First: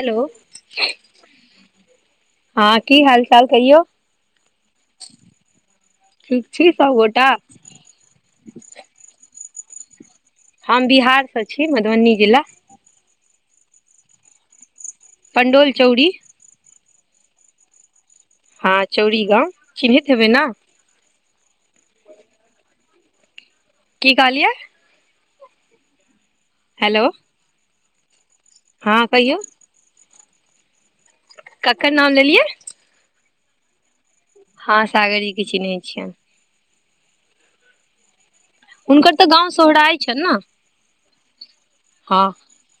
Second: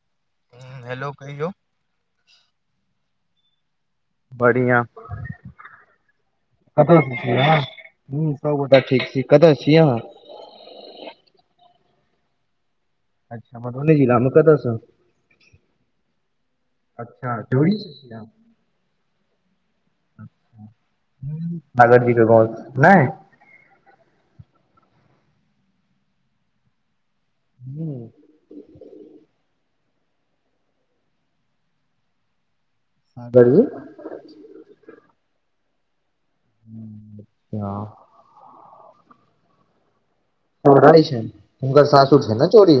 हलो। हुं हेलो कहियौ। हँ की हाल चाल कहियौ। बढ़िआ, ठीक छी कत से सभगोटा छी अहां। हुं सब गोटा ठीक छी कत छी अहाँ हम बिहार सं छी मधुबनी जिला अच्छा मधबनी जिलामे कत स पंडौल चौरी अच्छा चौरी सँ छी अहाँ हँ चौरी गाम चिन्हैत हेबै न हुं सागरजी के बाद नै की कहलियै हेलो हेलो हँ कहियौ ककर नाम लेलियै हँ बरी हँ, सागर जी के चिन्हैत छियै हु हं हुनकर तऽ गाम सोहराइ छन्हि ने सोहराइ छन्हि, हुनकर सासुर हँ छन्हि ने चौरी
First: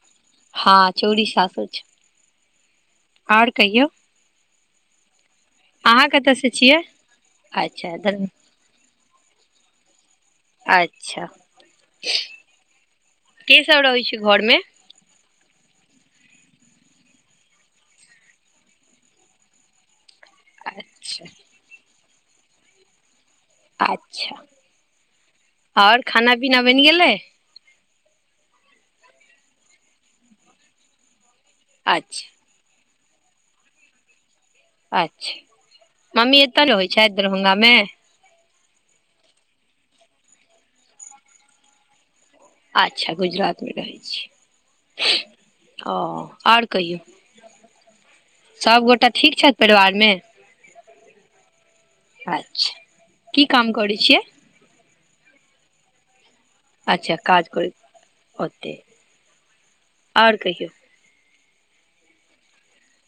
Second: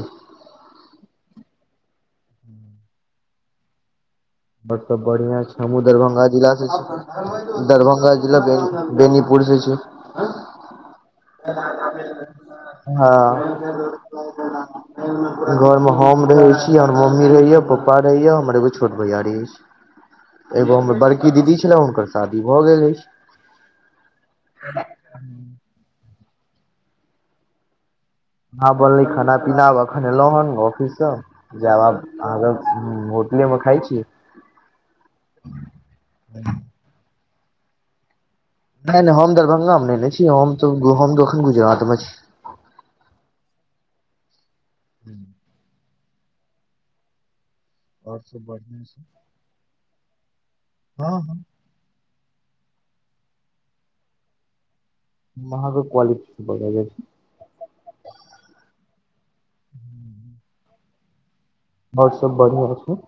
हँ, चौरी सासुर छन्हि ओर कहियौ बत त बढ़िया छी हमहुं अहाँ दरभंगा कतऽ से जिला सं छियै छी अच्छा दरभंगा धन जिला बेगु बेनीपुुर सं छी अच्छा हँ के सब रहै छै घरमे [unintelligible] घर मे हम रहै छी आर मम्मी रहैया पापा रहैया हमर एगो छोट भैयारी अछि एगो हमर अच्छा बड़की दीदी छलै हुनकर शादी भा गेल अछि अच्छा आओर खाना पीना बनि गेलै हं बनलै खाना पीना आब अखन एलहुँ हन ऑफिससं जाएब अच्छा आब अहाँके हुं होटलेमे खाइ छी अच्छा मम्मी एत रहै छथि दरभंगा मे नै नै हम दरभंगामे नै रहै छी हम त हम त एखन गुजरातमे छी अच्छा गुजरातमे रहै छी ओ आओर कहियौ आओर सब बढ़िआँ छै सभगोटा ठीक छथि परिवारमे हँ हँ अच्छा की काम करै छियै महाक क्वाली [unintelligible] अच्छा काज करैत ओतै आओर कहियौ ओर सब बढ़िया छै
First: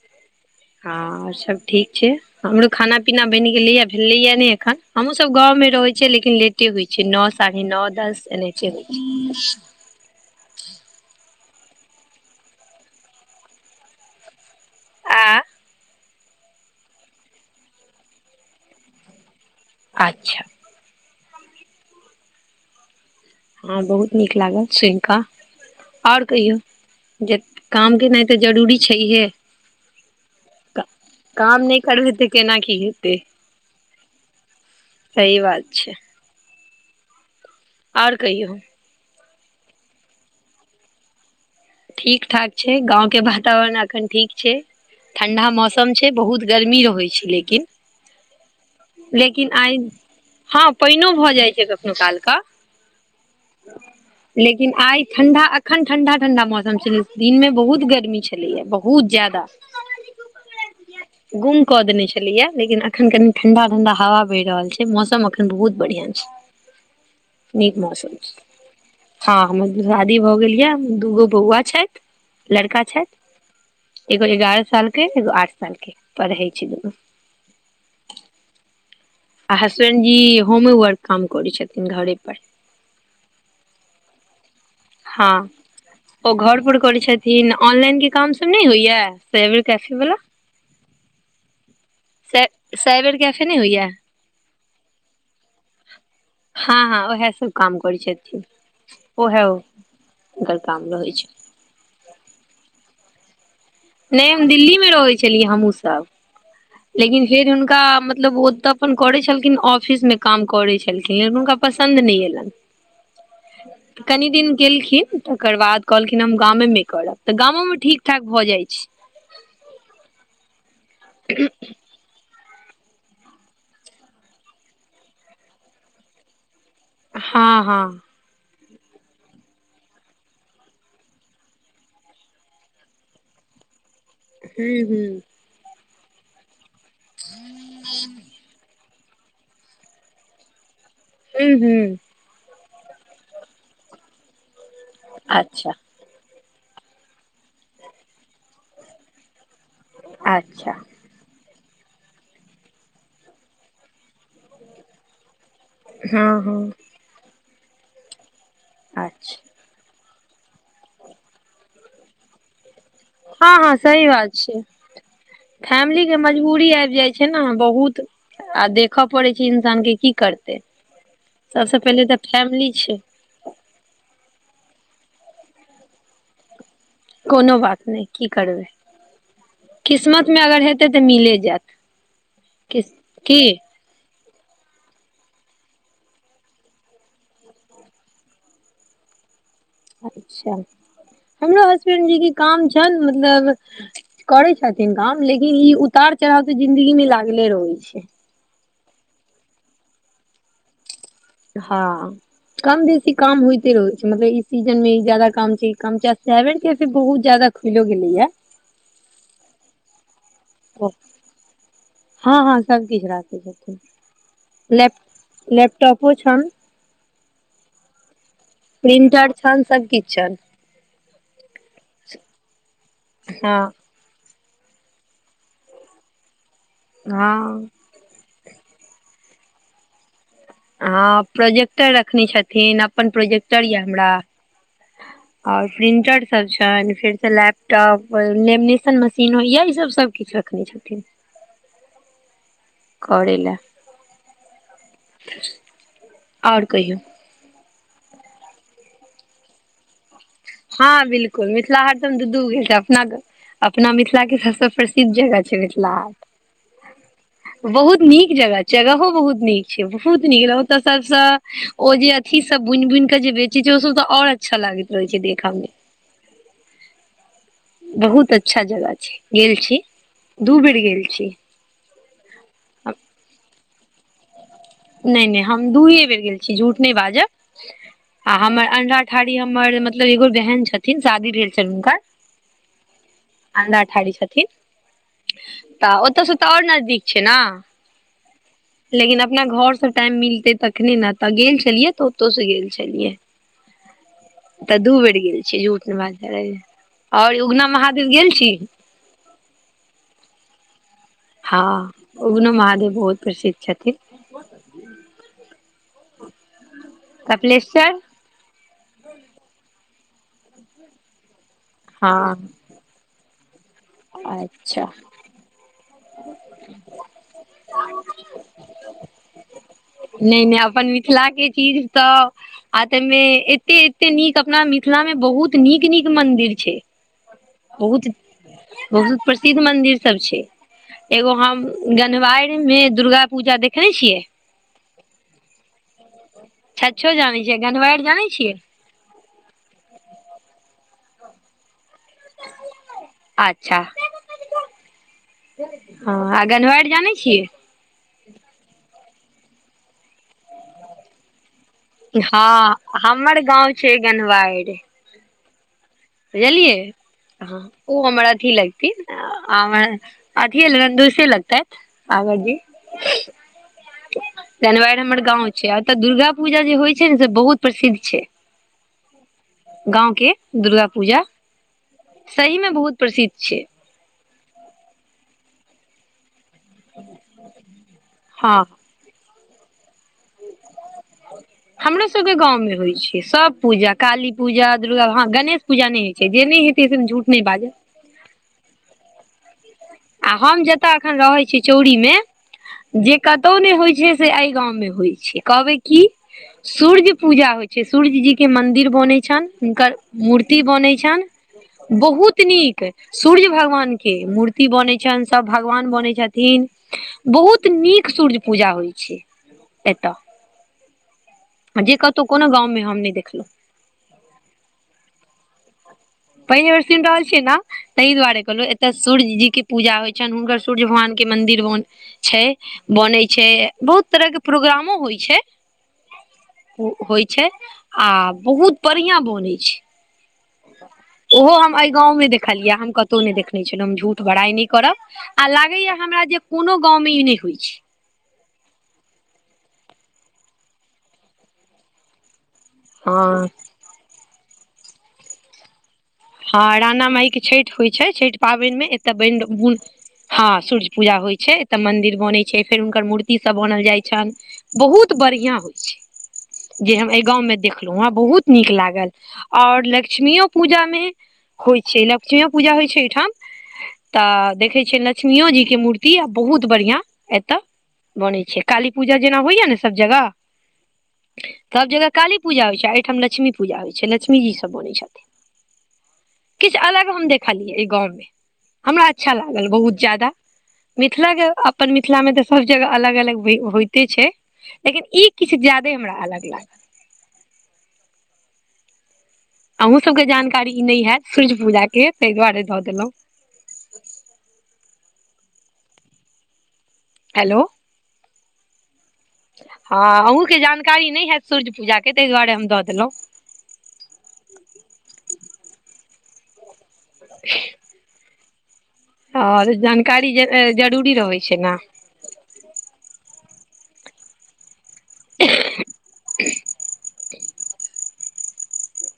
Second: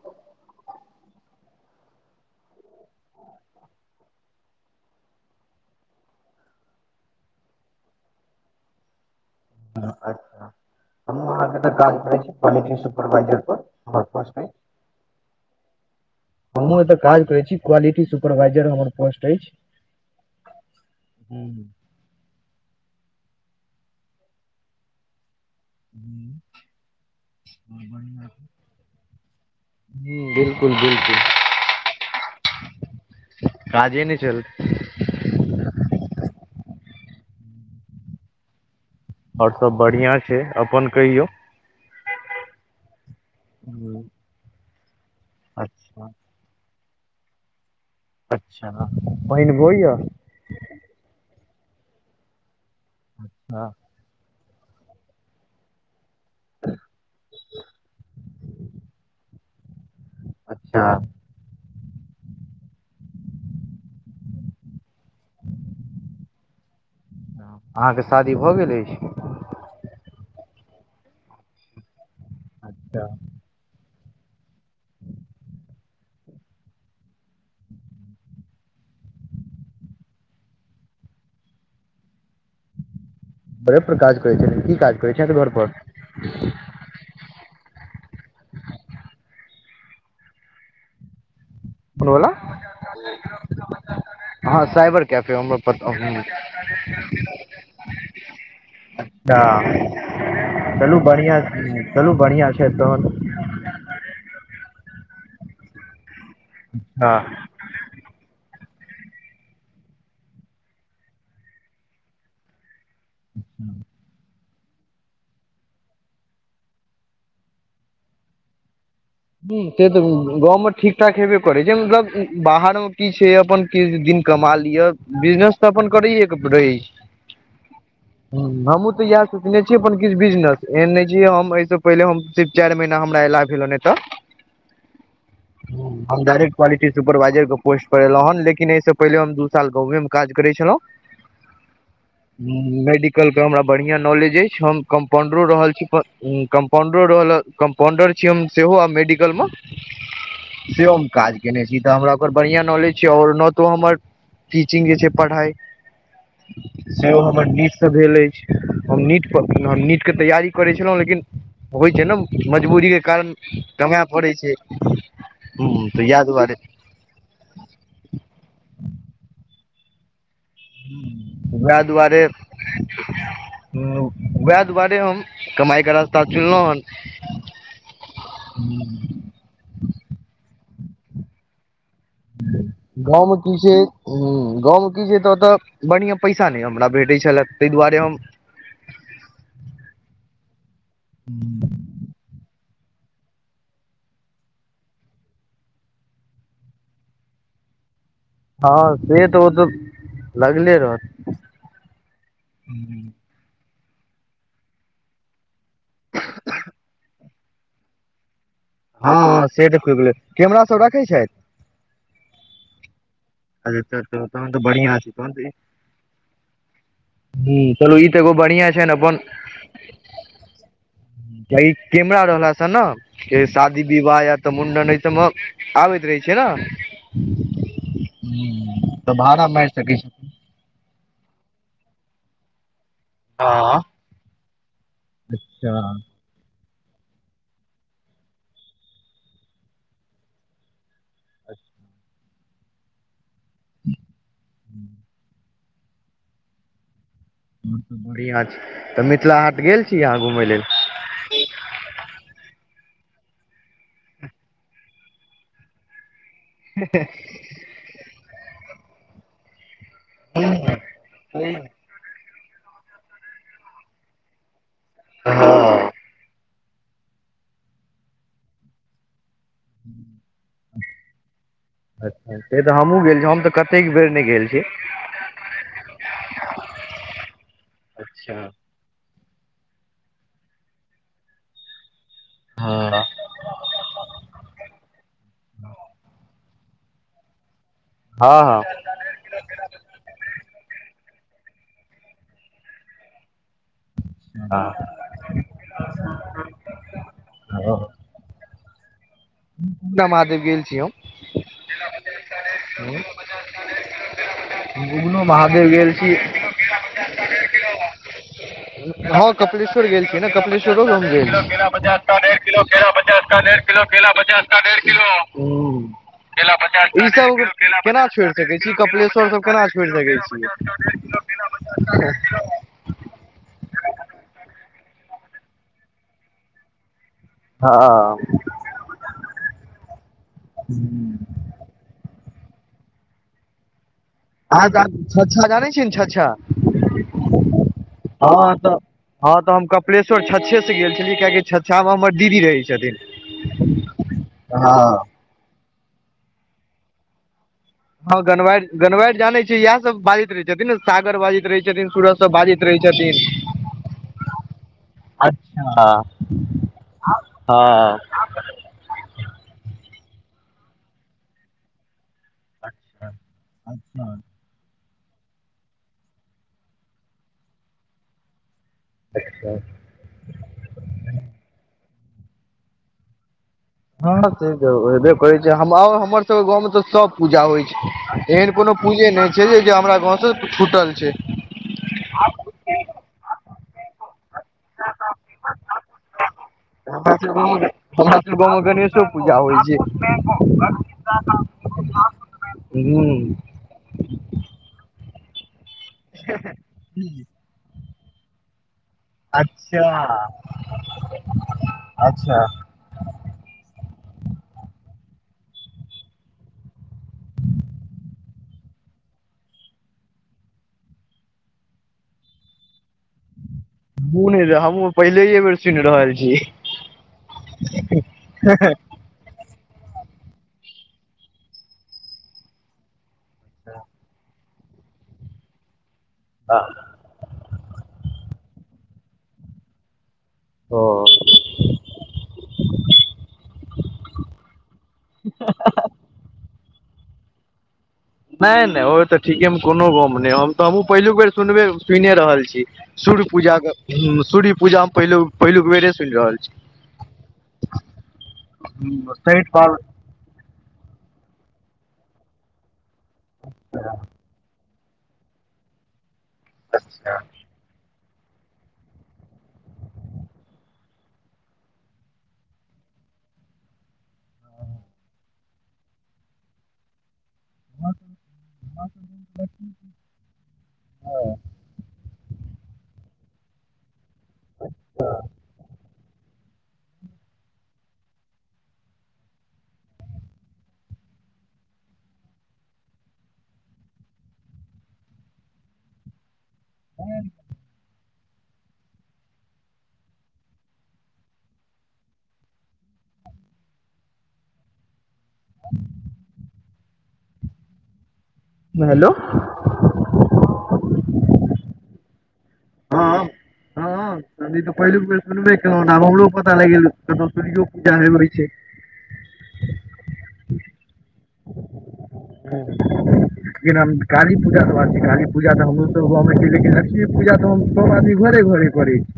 हँ और सब ठीक छै हमरो खाना पीना बनि गेलैए भेलेैया नै एखन हमहुँ सभ गाँव मे रहै छियै लेकिन लेट की होइची छै नओ साढ़े नओ दस यँहाते होये छै अच्छा हम अहाँके त काम करै छी क्वालिटी सुपरवाइजर पर हमर पोस्ट अछि आ हमहूँ एत काज करै छी क्वालिटी सुपरवाइजर हमर पोस्ट अछि अच्छा हू हँ बहुत नीक लागल सुन कऽ ओर कहियौ जे काम केना तऽ जरूरी छैहे हम्म बिलकुल। क-काम नहि करबिही तऽ केना की हेतै? काजे नैय चल सही बात छै। और कहियौ? और सब बढ़ियां छै। अपन कहियौ? ठीक ठाक छै, गांव के वातावरण ह अखन ठीक छै, ठंडा मौसम अच्छा छै। बहुत गर्मी रहै छै लेकिन। अच्छा, लेकिन पईन आइ होई याऽ? हँ, पईनो भऽ जाइ छै कखनो काल क। हँ लेकिन आइ ठंडा, अखन ठंडा ठंडा मौस म छलै, दिन मे बहुत गर्मी छलैया, बहुत जादा। हं। गुम कऽ देने छलैय याऽ लेकिन अखन कनि ठंडा ठंडा हवा बैह रहल छै, मौसम अक् अखन बहुत बढ़िया छैय, नीक अहाँके मौसम शादी छैय। भऽ गेल अछि हँ, हमर शादी भऽ गेल यैऽ, दूगो बौआ छैथि, लड़का अच्छा छैथि। एगो एगारह साल के, एगो आठ साल के, पढ़ै छै दुनू। आ हसबेंड जी होमे वर्क काम करै छथिन घरे पर। बड़े पर काज करै छैत, की काज करै हँ छैत घर पर? ओ घर पर करै छथिन, ऑनलाइन के काम सब नहि होइया साइबर कैफे वला? कून बला? साइबर कैफे नहि होइया हँ, साइबर कैफे हमरो पता, हम्म। हँ हँ उएह सब काम करै छथिन अता, ओएह हुनकर काम चलू रहै छै बढ़िआं-चलू बढ़ियां छै तहन। नैय हम दिल्ली में रहै छलियै हमहुँ सब, हँ लेकिन ह फेर हुनका मतलब ओ तऽ अपन करै छलखिन ऑफिस मे काम करै छलखिन, लेकिन हुनका पसन्द नहि एलनि। ह कनी दिन गेलखिन, तकर बाद कहलखिन हम गामे मे करब, तऽ गामो में ठीक ठाक भऽ जाइ छै हम्म, से तऽ गाँवमे ठीकठाक हेबे करै छै मतलब बाहर मे की छै, अपन किछ दिन कमा लियऽ, बिजनेस तऽ अपन करैेये के प रहै छै। हँ-हँ। हम्म, हमहुँ तऽ यैह सोचने छीयै अपन किछु बिजनेस, एहेन नहि छीयै हम एहिस पहिले हम सिर्फ चारि महीना हमरा एला भेल नहि तऽ हू-हूँ। हम डायरेक्ट क्वालिटी सुपरवाईजर के पोस्ट पर एलौं हँ, लेकिन एहिस पहिले हम दू साल गांवै में काज करै छलौं। हू-हूँ। ह मेडिकलके हमरा बढ़िआँ नॉलेज अछि, हम कम्पाउंडरो अच्छा रहल छी। प-उम् कम्पाउंडरो रहल, कम्पाउंडर छीयै हम सेहो आब मेडिकल मऽ। अच्छा सेबम काज केने छी तऽ हमरा ओकर बढ़िआँ नॉलेज छै, और न तोऽ हमर टीचिंग जे छै परहाइ हँ-हँ। से ओ हमर नीट से भेल अछि। हम नीट प अच्छा न-नीट के तैयारी करै छलौं, लेकिन होइ छै न मजबूरी के कार हँ हँ कऽमैऽ सही पड़ै बात छै। ह्म्म, फैमिली त के यैह दुआरे। मजबूरी आबि जाइ छै न बहुत। आ देखऽ पड़ै छै इंसान के, की करतै? सबसे पहिले तऽ फैमिली छै। ह्म्म वएह दुआरे हम कमाइ के रास्ता चुनलहुं हन। कोनो बात नै, की करबै। किस्मत मे अगर हेतै तऽ मिले जात। गाँव में की छै ह्म्म गाँव में की छै त तऽ बढ़ियां पैसा नै हमरा भेटै छलए। त एहि दुआरे हम अच्छा। हमरो हसबैंड जी के काम छन मतलब करै छथिन काम लेकिन ई उतार चढ़ाव त जिंदगी मे लागले रहैत छै। हँ से तऽ ओ त लगले रहत। हँ कम बेसी काम होयते रहे छै। मतलब ई सीजन में ई जादा काम छै ई काम छै। सेवन केे बहुत ज्यादा खुलो गेलै य। हँ हं से त खुल गलइ। कैमरा सब रखै छैत। हँ हँ सबचीज राखै छथिन। अच्छा तहन तऽ बढ़िआँ लैप छै तहन लैपटॉपो छन। ह्म्म चलू ई त एगो बढ़िया छै न बन प्रिंटर छनि सबकिछु छनि किया कि कैमरा रहला स न के हँ शादी विवाह या तऽ मुंडन एहि सब म आबैत रहै छै न। हँ त भारा मार सकैत छै हँ प्रोजेक्टर रखनी छथिन। अ अपन प्रोजेक्टर ये हँ हमरा और प्रिंटर सब छन। फिर सँ लैपटॉप, लेमिनेशन मशीन होइए, ई सब सबकिछु रखने छथिन। करे ले। [inaudible] आओर कहियौ। बढ़िआँ छै। तऽ मिथिला हाट गेल छी अहाँ घुमय लेल? हां बिलकुल। मिथिला हाट त हम दू दू गेल छीए। अपना घर अपना मिथिला के सबसँ प्रसिद्ध जगह छै मिथिला हाट। ह ह बहुत नीक जगह छै। जगहो बहुत नीक छै। बहुत नीक। ओतऽ सबसँ ओ जे अथी सब बुनि बुन के जे बेची जो वो ओ सब तऽ आओर अच्छा लागैत रहै छै देखऽ में बहुत अच्छा जगह छै। गेल छी। दू बेरी गेल छी। अच्छा। से तऽ हमहुँ गेल छी। हम तऽ कतेक बेर नै गेल छी। नै नै हम दूए बेर गेल छी। झूठ नहि बाजब। अच्छा आ हमर अन्रा ठारी हमर मतलब एगो बहन छथिन। शादी भेल छल हुनकर। हँ। अन्रा ठारी छथिन। तऽ ओतय से तऽ आओर नजदीक छै न। हँ हँ। लेकिन अपना घरसँ टाइम मिलतै तखनी न। तऽ गेल छलियै तऽ ओतौ से गेल छलियै। तऽ दू बेर गेल छी। झूठ ने बाज़ब। आओर उगना महाद गेल छी? उगना महादेव गेल छीय हम। हँ उगना महादेव बहुत प्रसिद्ध छथिन। उगनो महादेव गेल छी। कपिलेश्वर? हँ कपिलेश्वर गेल छीय न। कपिलेश्वरो हम गेल छीए। केला पचास हँ का डेढ़ अच्छा किलो। ई सब केना छोड़ि सकै छी, कपिलेश्वर सब केना छोड़ि सकै छी? नहि नहि अपन मिथिला के चीज तऽ आ तय मे एते-एते नीक अपना मिथिला में बहुत नीक-नीक मंदिर छै। आ बहुत हँ बहुत प्रसिद्ध मंदिर सब छै। एगो हम जनवारि मे दुर्गा पूजा देखने छियै। आगां छ्छा जानै छियै ने छ्छा। छछो जानै छियै, गन्हवाएड़ जानय हँ छियै? तऽ हँ तऽ हम कपिलेश्वर छच्छे से गेल छलियै कियाकि छ्च्छा मे हमर दीदी रहै अच्छा छथिन। हँ। हँ आ गन्हवाएर जानै छियै? हँ गन्हवारि गन्हवारि जानै छी इएह सब बाजैत रहै छथिन ने सागर बाजैत रहै छै हँ हमर गाँंव छै गन्हवाएर। अच्छा बुझलियै, हँ ओ हमरा अथी लग थिन, आ ओ अथिये ननदोइसे लगतैथ सागरजी। अच्छा गनवारि हमर गाँंव छै, आ ओतय दुर्गा पूजा जे होइ छै ने से बहुत प्रसिद्ध छै। अच्छा गाँंव के दुर्गा पूजा सही मे बहुत प्रसिद्ध छै। हँ सेतऽ होईबे कऽरै छै। आ हमर सबके गाँव में तऽ सब पूजा होइ छै, एहन हँ कोनो पूजे नहि छै जे जे हमरा गाँव से छुटल छै। हमरो सबके गाँंव में होइ छै सब पूजा काली पूजा दुर्गा हॅं गणेश पूजा नहि होइ छै जे नहि हो हमरा सब गांव मे हमरा सबके गांव मे गणेशो पूजा होइ छै। आ हम जतय एखन रहैत छीय चौरी मे जे हुँ कतौ नहि होइत छै से एहि गाँंव मे होइ छै, कहबै की सूर्य पूजा होइ छै। सूर्य जी के मंदिर बऽनै छै। छनि हुनकर मूर्ति बनै छनि बहुत नीक सूर्य भगवान के मूर्ति बनै छनि सभ भगवान बनै छथिन बहुत नीक सूर्य पूजा होइ छै। एतऽ जे कतहुॅं कोनो गाँव में हम नहि देखलहुँं। हमहुँ नहि हमहुँ पहिलये बेर सुनि रहल छी पहिल बेर सुनि रहल छियै नेॅं ताहि दुआरे कहलहुँ एता सूर्य जी के पूजा होइ छनि हुनकर सूर्य भगवान के मंदिर बनऽ छै बऽनय छै। छै। बहुत तरहके प्रोग्रामो होइ छै। हँ होइ छै, आ बहुत बढ़ियाॅं बऽनै ओ छै। ओहो हम अहि गाँवमे देखलियै हम कतहुॅं नहि देखने छलहुँ हम झूठ बड़ाई नहि करब। आ लागैये हमरा जे कोॅंनो गाँवमें ई नहि होइ छै। नहि नहि ओ तऽ ठीकेमे कोनो गाॅंव में नहि, हम तऽ हमहूँ पहिलुक बेर सुनबे सुइने रहल छी। सूर्य हँ पूजा के सूर्य पूजा मे पहिल पहिलुक बेरे सुनि रहल छी। हँ राणा माइके छठि होइ छै। छठि पाबनिमे एतय बनि हँ सूर्य पूजा होइ छै एतऽ मन्दिर बनैत छै फेर हुनकर मूर्ति सभ बऽनल जाइ छन्हि। बहुत बढ़िआँ होइत छै। जे हम एहि गाँवमे देख देखलहु हं बहुत नीक लागल, आऔर लक्ष्मीओ पूजा में होइ छै। लक्ष्मीओ पूजा होइ छै एहिठाम तऽ देखै छियै लक्ष्मियो जी के मूर्ति आ बहुत बढ़िआं एतय बनैत छै, काली पूजा जेना होइया ने सभ जगह सब जगह काली पूजा होइत छै एहिठाम लक्ष्मी पूजा होइत छै लक्ष्मीजीसभ बनैत छथिन। किछ अलग हम देखलियै एहि गाँव मे हमरा अच्छा लागल बहुत जादा मिथिला के अपन मिथिला मे तऽ सब जगह अलग अलग होइते छै। लेकिन ई किछु ज्यदे हमरा अलग लागल। ह अहूँ सबके जानकारी नई हयत सूर्य पूजा के ताहि दुआरे दऽ देलहुँ। हेलो! हेलो! हँ अहूँके जानकारी नहि हयत सूर्य पूजा के ताहि दुआरे हम दऽ देलहुँ। त ई तऽ पहिलुक बेर सुनबे केलहु आब हमरो पता लागि गेल क सूर्यो पूजा होइ छै। हां ते जानकारी जरूरी रहै छै ने। ह जेना काली पूजा त बात छै काली पूजा तऽ हमरोसभ हु छै लेकिन ल [unintelligible] ई पूजा त सब आदमी घर घर करे छै।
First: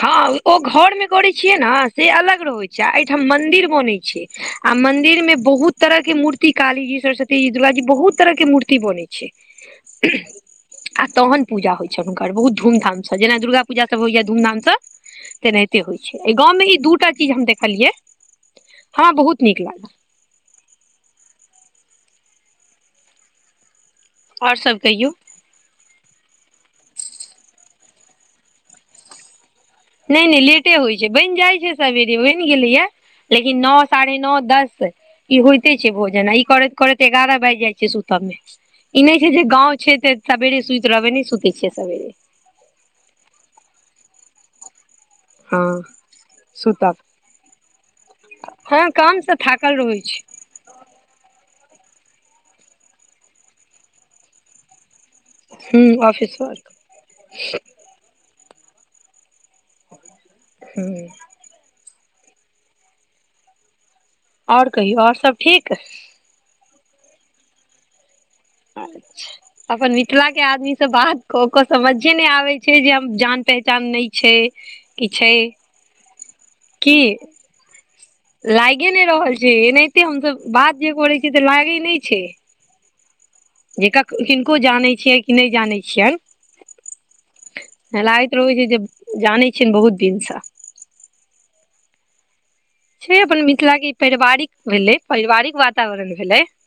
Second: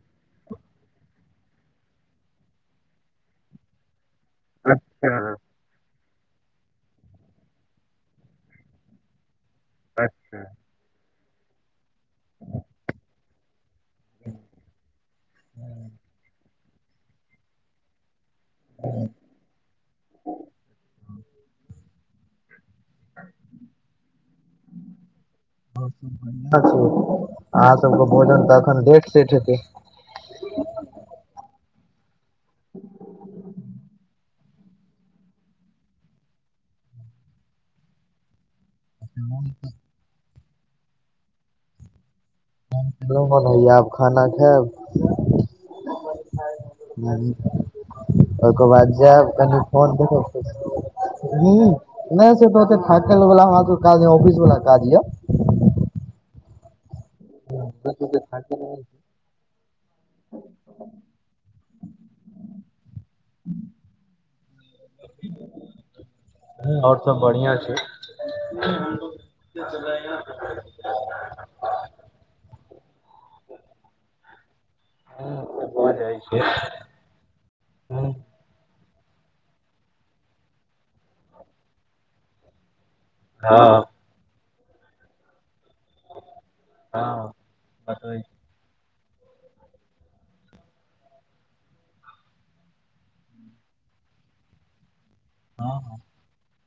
हँ ओ घर मे करै छियै ने से अलग रहैत छै आ एहिठाम मन्दिर बनैत छै। आ मन्दिर मे बहुत तरह के मूर्ति काली जी सरस्वती जी दुर्गा जी बहुत तरह के मूर्ति बनै छै। [unintelligible] आ तहन पूजा होइ छ हुनकर बहुत धूधाम से जेना दुर्गापुजा सब होइया धूध धाम से। तेनाहिते होइत छै एहि गाँवमे ई दूटा चीज हम देखलियै हमरा बहुत नीक लागल। अ [inaudible] आओर सब कहियौ। बढ़िआं छै अहाँ सबके भोजन तऽ अखन लेट सेट हेतै। नहि नहि लेटे होइत छै, बनि जाइत छै सेबेरे बनि गेलैया। लेकिन नौ, साढ़े नौ, दस। ई होइते छै भोजन आ ई करैत करैत एगारह बाजि जाइत छै सुतब मे। ई नहि छै जे गाँं छै तऽ सबवेरे सुति रहबे नहि सुते छियै सबेरे। [unintelligible] आब खाना खेब। हँ सुता। ओके बाद जायब कनि फोन छै देखब। ह नहि से तऽते थाकल वाला हमरा सब काज य ऑफिस वाला काज य। हूँ ऑफिस वर्क। ह [inaudible] हू आओर कहियो आओर सब ठीक। आओर सब बढ़िया छै। अच्छा अपन मिथिला के आदमी से बात क के समझे नहि आबे छै जे हम जान पहचान नहि छै। कि छै ह भ जाइ छै की ह लागे नहि रहल छै एनाहिते हमसभ बात जे करै छीयै तऽ लागे नहि छै। जे कक किनको जानै छियै कि नहि जानै छियनि। ह लागैत रहै छै जे जानैत छियै बहुत दिनसँ। छै अपन मिथिला के पारिवारिक भेले पारिवारिक वातावरण भेले।